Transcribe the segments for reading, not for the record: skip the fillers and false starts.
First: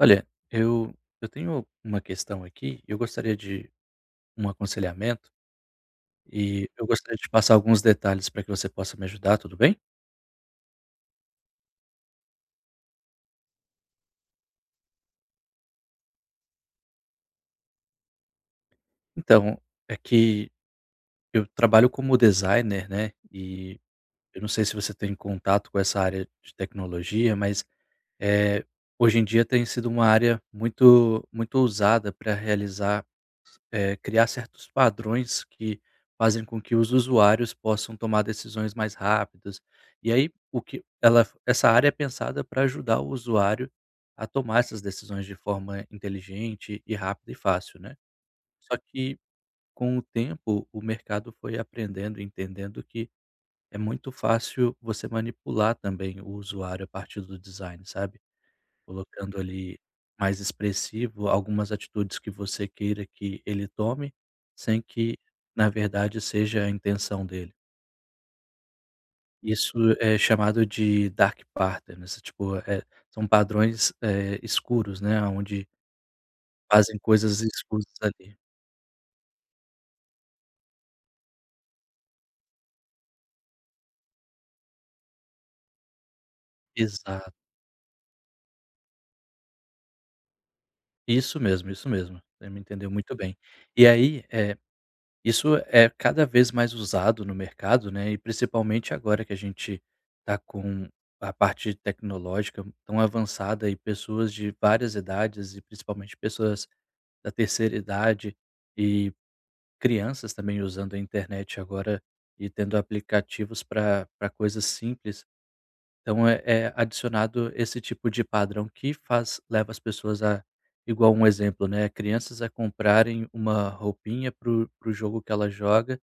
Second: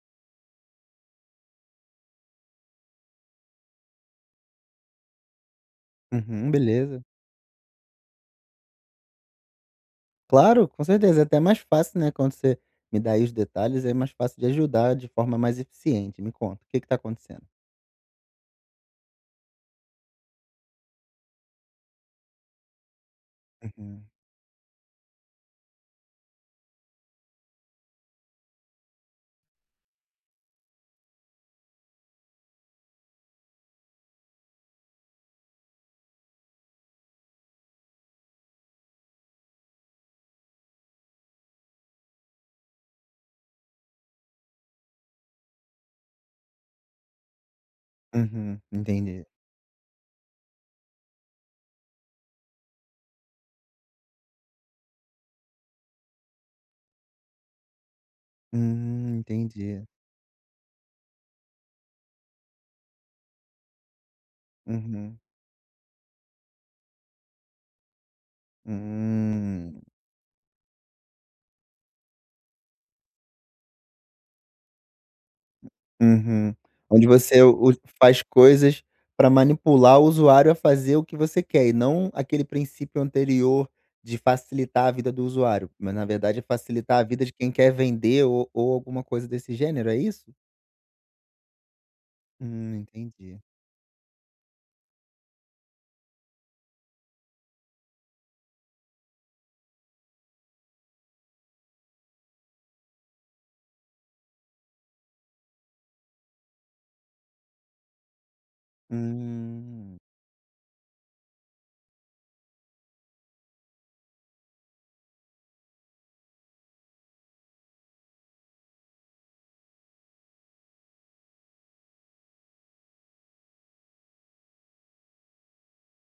Olha, eu tenho uma questão aqui, eu gostaria de um aconselhamento Uhum, e eu beleza. gostaria de passar alguns detalhes para que você possa me ajudar, tudo bem? Claro, com certeza, é até mais fácil, né, quando você me dá aí os detalhes, é mais fácil de ajudar de forma mais eficiente. Me conta, o que que tá acontecendo? Então, é que eu trabalho como designer, né? E Uhum, eu não sei se você tem contato com essa área de tecnologia, mas eh, hoje em dia tem sido uma área muito muito usada para realizar, criar certos padrões que fazem com que os usuários possam tomar decisões mais rápidas. E aí, o que ela essa área é pensada para ajudar o usuário a tomar essas decisões de forma inteligente e rápida e fácil, né. uhum, Só que entendi. com o tempo, o mercado foi aprendendo e entendendo que é muito fácil você manipular também o usuário a partir do design, sabe. Colocando ali Entendi. mais expressivo algumas atitudes que você queira que ele tome, sem Uhum, que, na verdade, seja a intenção dele. Isso hum, é chamado de dark patterns, tipo, são padrões, escuros, né, onde uhum. fazem Onde coisas você u escuras faz ali. coisas para manipular o usuário a fazer o que você quer, e não aquele princípio anterior de facilitar a vida do usuário, mas na verdade é facilitar a vida de Exato. quem quer vender ou alguma coisa desse gênero, é isso? Isso mesmo, isso mesmo. Você me entendeu muito bem. Entendi. E aí, isso é cada vez mais usado no mercado, né, e principalmente agora que a gente tá com a parte tecnológica tão avançada e pessoas de várias idades e principalmente pessoas da terceira idade e Hum. crianças também usando a internet agora e tendo aplicativos para pra coisas simples. Então é adicionado esse tipo de padrão que faz leva as pessoas a, igual um exemplo, né, crianças a comprarem uma roupinha para o jogo que ela joga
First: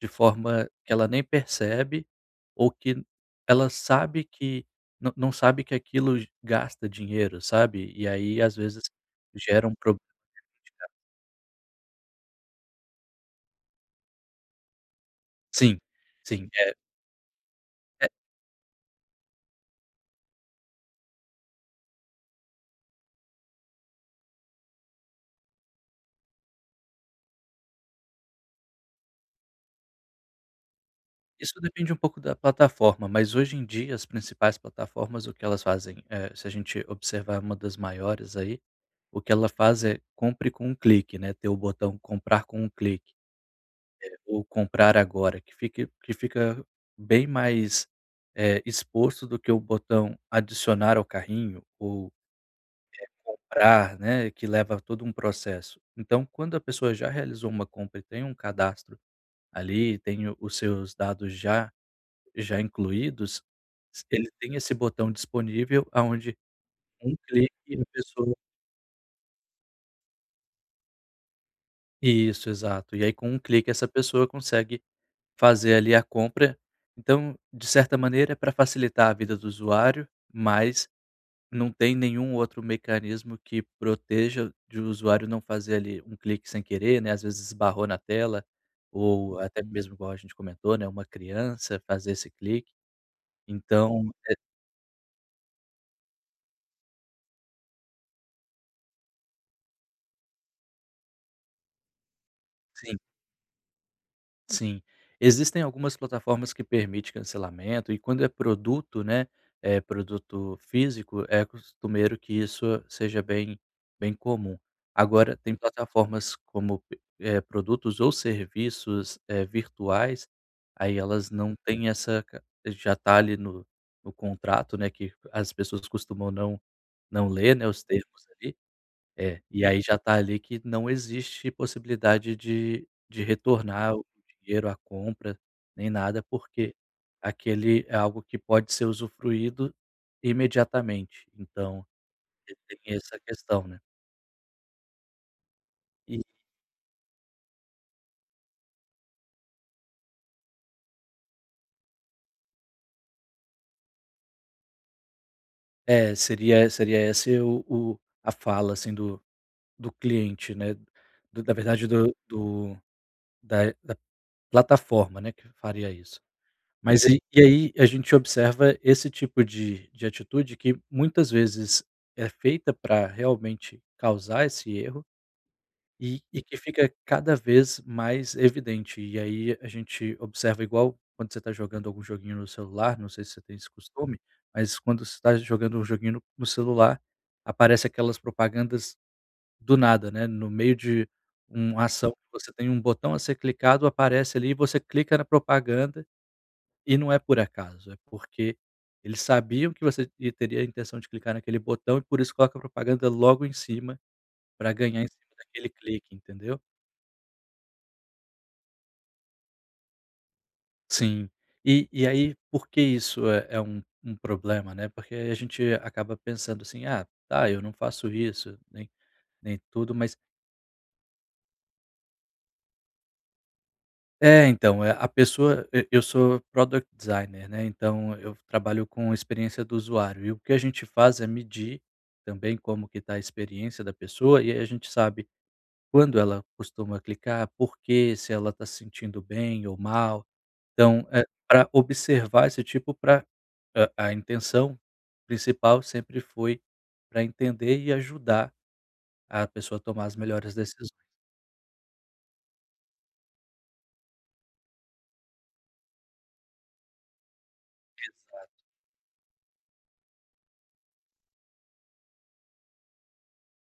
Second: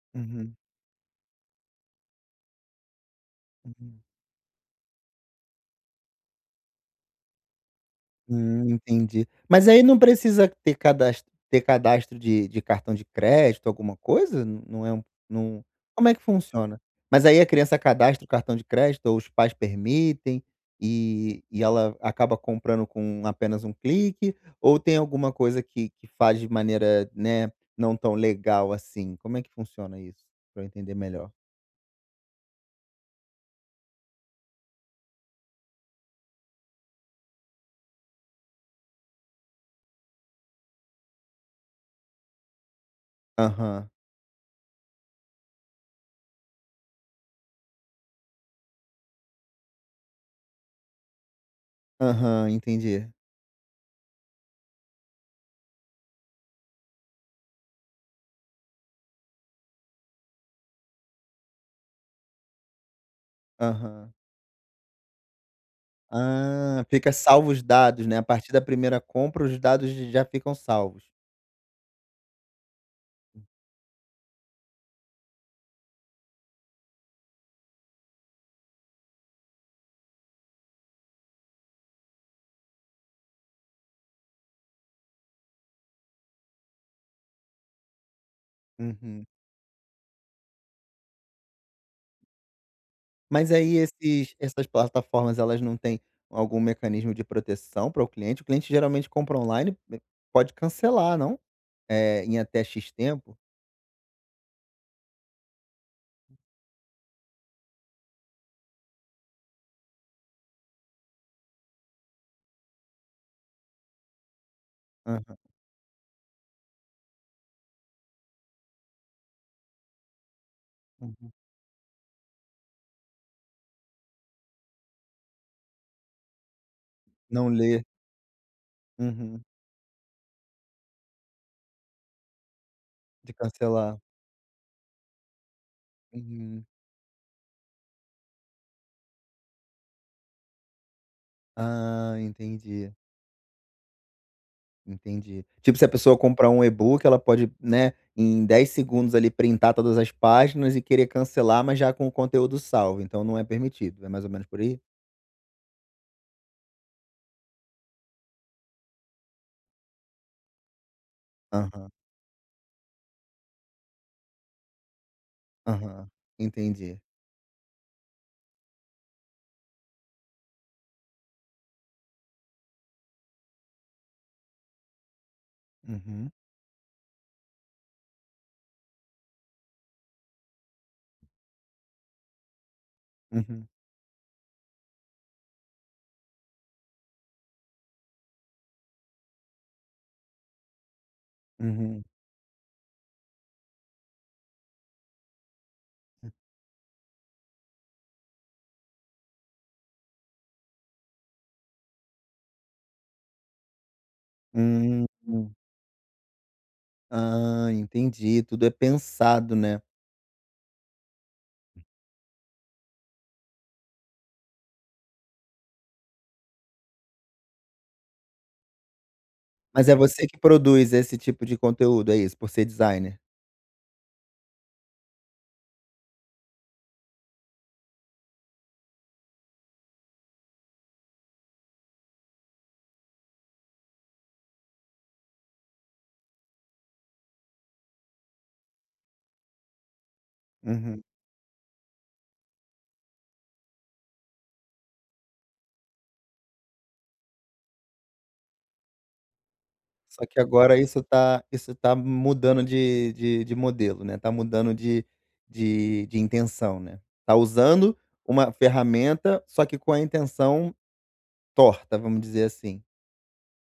de Uhum, forma que ela nem percebe, ou que ela uhum. sabe que não não sabe que aquilo gasta dinheiro, sabe. E aí, às vezes, Entendi. gera Mas um aí não problema. precisa ter cadastro de cartão de crédito, alguma coisa? Não é um não, Sim, como é que sim. É funciona? Mas aí a criança é cadastra o cartão de crédito ou os pais permitem, e ela acaba comprando com apenas um clique, ou tem alguma coisa que faz de maneira, né, não tão legal assim? Como é que funciona isso? Para eu entender melhor. isso depende um pouco da plataforma, mas hoje em dia as principais plataformas, o que elas fazem, se a gente observar uma das maiores aí, o que ela faz é compre com um clique, né, ter o botão comprar com um clique. Aham. Ou comprar agora, que fique que fica bem mais, exposto do que o botão adicionar ao carrinho ou Aham, entendi. comprar, né, que leva todo um processo. Então, quando a pessoa já realizou uma compra e tem um cadastro ali, tem o os seus dados já incluídos, s Aham. ele tem esse botão disponível aonde Ah, fica um salvo clique os e a dados, né, a pessoa partir da primeira compra os dados j já ficam salvos. isso, exato. E aí com um Hum. clique essa pessoa consegue fazer ali a compra. Então, de certa maneira, é para facilitar a vida do usuário, mas não tem nenhum outro mecanismo que proteja de o usuário não fazer ali um clique sem querer, né, às vezes esbarrou na tela, Uhum. ou até mesmo igual a gente comentou, né, uma criança fazer esse clique. Mas aí Então, é, esses essas plataformas elas não têm algum mecanismo de proteção para o cliente? O cliente geralmente compra online, pode cancelar não? Eh, em até "X" sim. tempo? Sim. Existem algumas plataformas que permitem cancelamento e quando é produto, né, é produto físico, é costumeiro que isso seja bem bem comum. Aham, Agora tem plataformas como, produtos ou serviços, virtuais, aí elas uhum. não têm essa ca já tá ali no contrato, né, que as pessoas costumam não Não ler, né, ler. os termos ali, é, Uhum. e aí já tá ali que não existe possibilidade de De retornar cancelar. o dinheiro, a compra, nem nada, Uhum. porque aquele é algo que pode ser usufruído imediatamente, então Ah, entendi, tem essa questão, né. entendi. Tipo, se a pessoa E comprar um e-book, ela pode, né, em 10 segundos ali printar todas as páginas e querer cancelar, mas já com o conteúdo salvo, então não é permitido, é mais ou menos por aí? é, seria esse o a fala, assim, do cliente, né, do na verdade Aham, do do da da plataforma, né, que faria aham, isso. entendi. Mas aí a gente observa esse tipo de atitude que muitas vezes é feita para realmente causar esse erro e Uhum, e que fica cada vez mais evidente. E aí a gente observa igual quando você está jogando algum joguinho no celular, não sei se você tem uhum, esse costume, mas quando você está jogando um joguinho no celular, aparece aquelas propagandas do nada, né, no meio de uma uhum. ação você tem um botão a ser clicado, aparece ali e você clica na propaganda e não é por acaso, é porque eles sabiam que você teria a intenção de clicar naquele botão e por isso coloca a propaganda logo em cima, para ganhar em cima Hum. daquele clique, entendeu? Ah, entendi, tudo é pensado, né. Sim. Aí, por que isso é um problema, né, porque a gente acaba pensando assim: "Ah, tá, eu não faço isso, nem tudo", mas Você que produz esse tipo de conteúdo, é isso? Por ser designer? é, então, eh, a pessoa e eu sou Product Designer, né, então eu trabalho com experiência do usuário e o que a gente faz é medir também como que está a experiência da pessoa e aí a gente sabe quando ela costuma clicar, por quê, se ela está se sentindo bem ou mal. Uhum. Então, eh, pra observar esse tipo para a intenção principal sempre foi para entender e ajudar a pessoa a tomar as Só que melhores agora decisões. isso tá mudando de modelo, né, tá mudando de intenção, né. Tá usando uma ferramenta, só que com a intenção torta, vamos dizer assim.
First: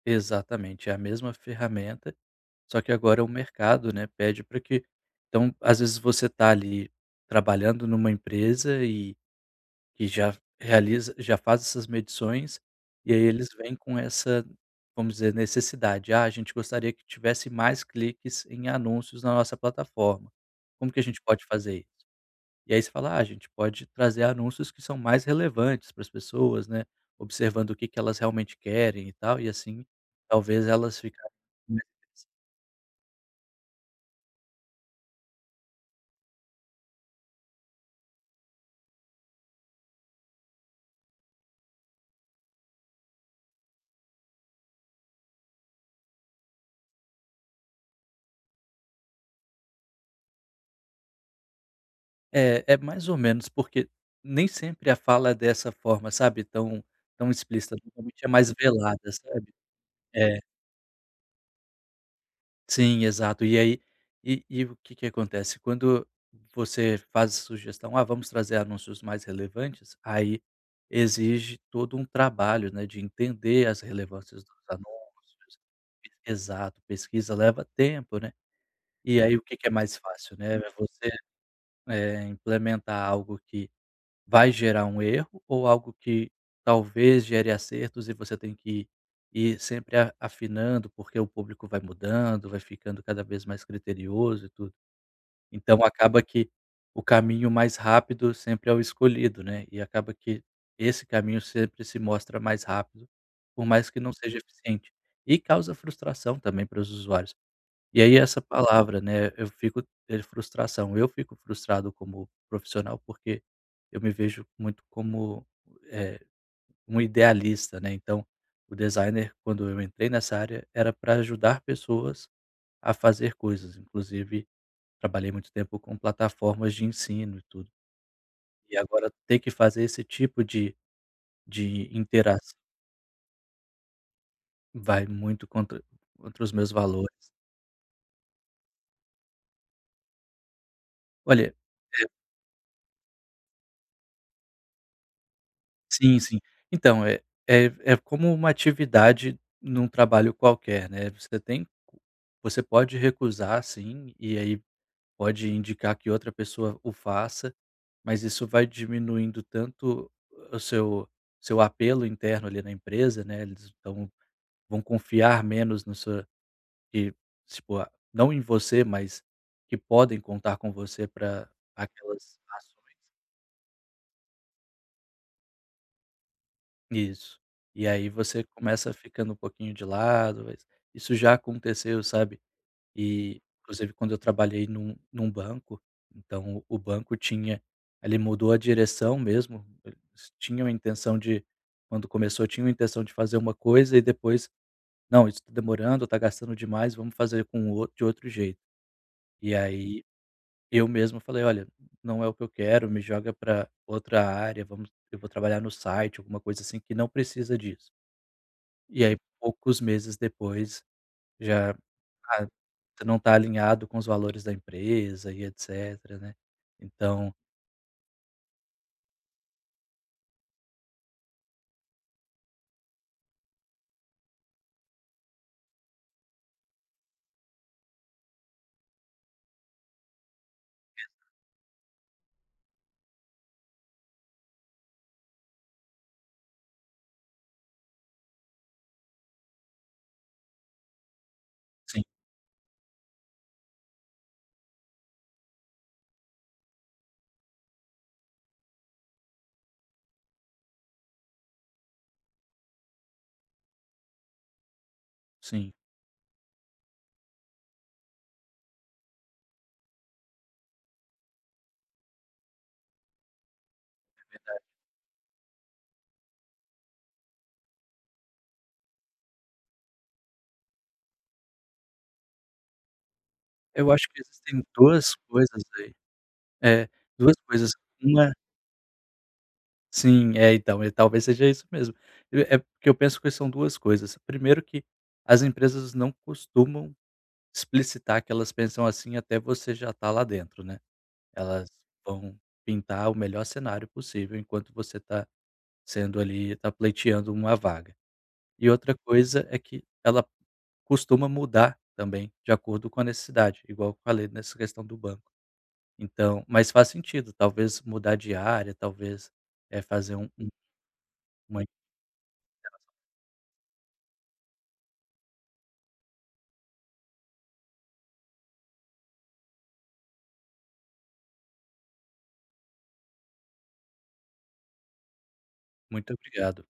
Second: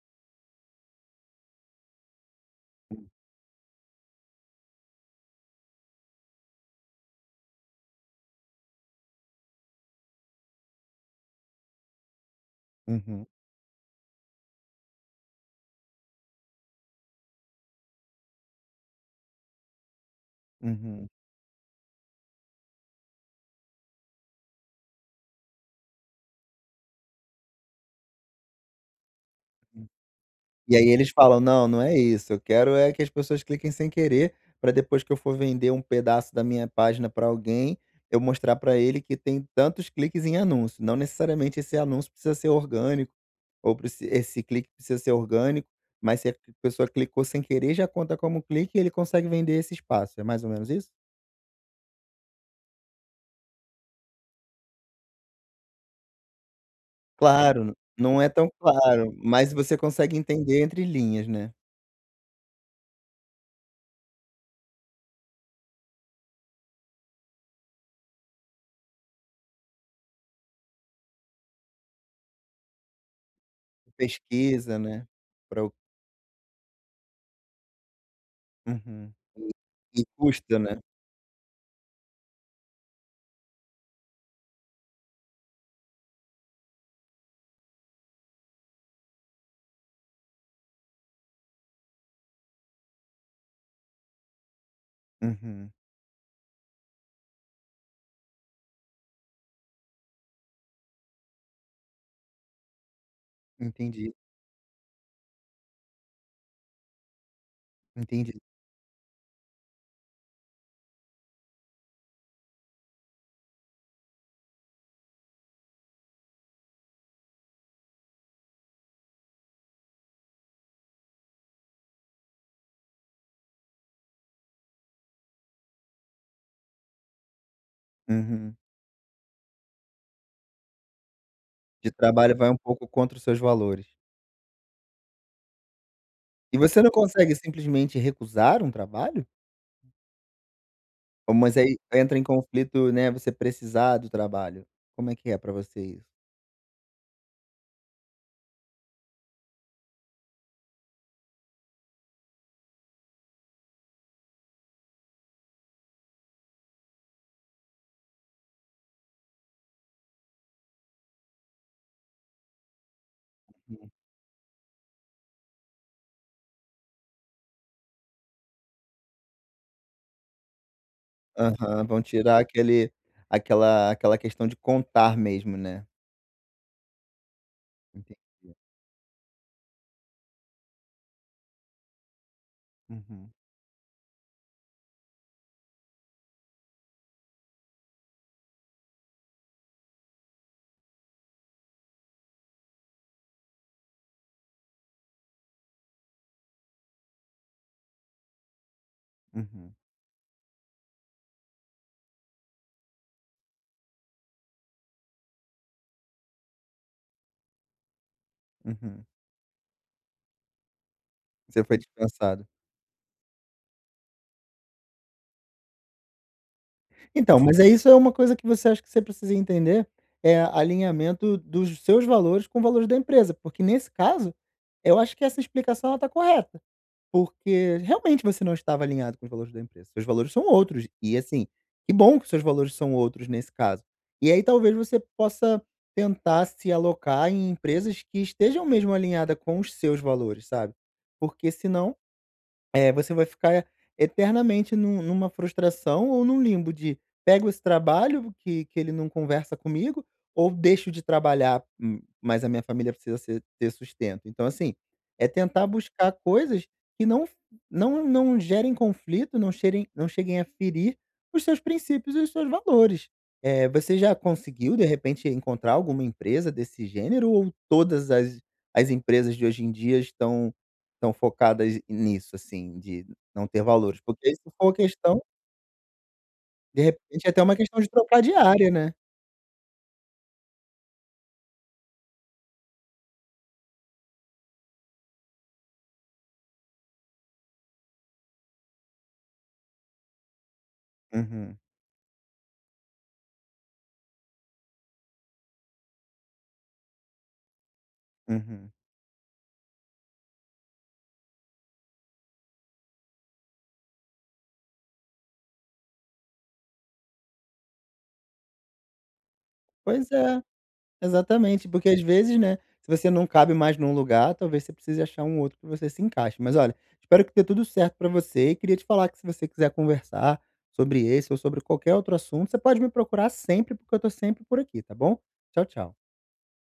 Exatamente, é a mesma ferramenta. Só que agora o mercado, né, pede para que, então, às vezes você está ali trabalhando numa empresa e que já faz essas medições, e aí Uhum, eles vêm com essa, vamos dizer, necessidade: "Ah, a gente gostaria que tivesse mais cliques em anúncios na nossa plataforma. Como que a uhum. gente pode fazer isso?" E aí você fala: "Ah, a gente pode trazer anúncios que são mais relevantes para as pessoas, né, observando o que que elas realmente querem e tal", e assim talvez E aí elas eles ficarem. falam: "Não, não é isso, eu quero é que as pessoas cliquem sem querer, para depois que eu for vender um pedaço da minha página para alguém, eu mostrar para ele que tem tantos cliques em anúncio, não necessariamente esse anúncio precisa ser orgânico, ou preci esse clique precisa ser orgânico, mas se a pessoa clicou sem querer, já conta como clique e ele consegue vender esse espaço", é mais ou menos isso? É, é mais ou menos, porque nem sempre a fala é dessa forma, sabe, tão tão Claro, explícita, não normalmente é é tão mais velada, claro, mas sabe. você consegue É, entender entre linhas, né. sim, exato. E aí, o que que acontece, quando você faz a sugestão: "Ah, vamos trazer anúncios mais relevantes", aí exige todo um trabalho, né, de entender as relevâncias dos Pesquisa, né, anúncios. pra o Exato, pesquisa leva tempo, né. uhum. E aí o que que é mais E fácil, né, custa, é né. você, implementar algo que vai gerar um erro ou algo que talvez gere acertos e você tem que ir sempre a afinando, porque o público vai mudando, vai ficando cada vez mais criterioso e tudo. Uhum. Então acaba que o caminho mais rápido sempre é o escolhido, né, e acaba que esse caminho sempre se mostra mais rápido, por mais que não Entendi, seja eficiente. E causa frustração também para os usuários. E aí entendi. essa palavra, né, eu fico, frustração. Eu fico frustrado como profissional, porque eu me vejo muito como, eh, um idealista, né, então o designer, quando eu entrei nessa área, era para ajudar pessoas a fazer coisas, inclusive trabalhei muito tempo com plataformas de ensino e tudo. Uhum. E agora ter que fazer esse tipo de De trabalho vai interação um pouco contra os seus valores. vai muito contra os E meus você não valores. consegue simplesmente recusar um trabalho? Ou Olha. mas aí entra em conflito, né, você precisar do trabalho. Como é que é pra você isso? Sim, sim. Então, é como uma atividade num trabalho qualquer, né, você pode recusar sim, e aí pode indicar que outra pessoa o faça, mas isso vai diminuindo tanto o seu apelo interno ali na empresa, né, eles Hum. então vão confiar menos no seu, que tipo, ah, não em você, mas que podem contar com você para Aham, vão aquelas. tirar aquele aquela questão de contar mesmo, né. Isso. E aí Entendi. você começa ficando um pouquinho de lado, mas isso já aconteceu, sabe. Uhum, E, inclusive, quando eu trabalhei num banco, então o banco tinha ele mudou a direção mesmo, eles tinham a intenção de quando começou, tinham a intenção de fazer uma coisa e depois: "Não, isso tá demorando, tá gastando demais, vamos fazer com o de outro jeito". E uhum, aí eu mesmo falei: "Olha, não é o que eu quero, me joga para outra área, vamos eu vou trabalhar no site", alguma coisa assim que não precisa disso. E uhum. aí poucos meses depois Você já, foi dispensado. ah, você não está alinhado com os valores da empresa e etcétera, né. Então, Então, mas é isso é uma coisa que você acha que você precisa entender, é alinhamento dos seus valores com valores da empresa, porque nesse caso, eu acho que essa explicação ela tá correta, porque realmente você não estava alinhado com os valores da empresa, seus valores são outros, e assim, que bom que seus valores são outros nesse caso. E aí talvez você possa tentar se alocar em empresas que estejam mesmo alinhada com os seus valores, sabe. Porque senão sim, é, você vai ficar eternamente num numa frustração ou num limbo de: "Pego esse trabalho que ele não conversa comigo, ou deixo de trabalhar, mas a minha família precisa ser ter sustento". Então, assim, é tentar sim. buscar coisas que não gerem conflito, não cheguem a ferir os seus princípios e os seus valores. Eh, você já conseguiu, de repente, encontrar alguma empresa desse gênero ou todas as empresas de hoje em dia estão tão focadas nisso, assim, de não ter Eu valores, acho que porque se existem for uma 2 questão, coisas aí. de É, repente, é duas até uma coisas. questão de trocar Uma. de área, né. Sim, é então, e talvez seja isso mesmo. É, é porque eu penso que são 2 coisas. Primeiro que as empresas não costumam explicitar que elas pensam assim até você já tá lá dentro, né. Uhum, Elas vão pintar o melhor cenário possível enquanto você está sendo ali tá pleiteando uma vaga. E uhum. outra coisa é que ela costuma mudar também de acordo com a necessidade, igual eu falei nessa questão do banco. Então, mas faz sentido, talvez mudar de área, talvez, é Pois fazer. Um é. um uma Exatamente, porque às vezes, né, se você não cabe mais num lugar, talvez você precise achar um outro que você se encaixe. Mas olha, espero que dê tudo certo pra você e queria te falar que se você quiser conversar sobre esse ou sobre qualquer outro assunto, você pode me procurar sempre, porque eu tô sempre por aqui, tá bom? Tchau, tchau. Muito obrigado.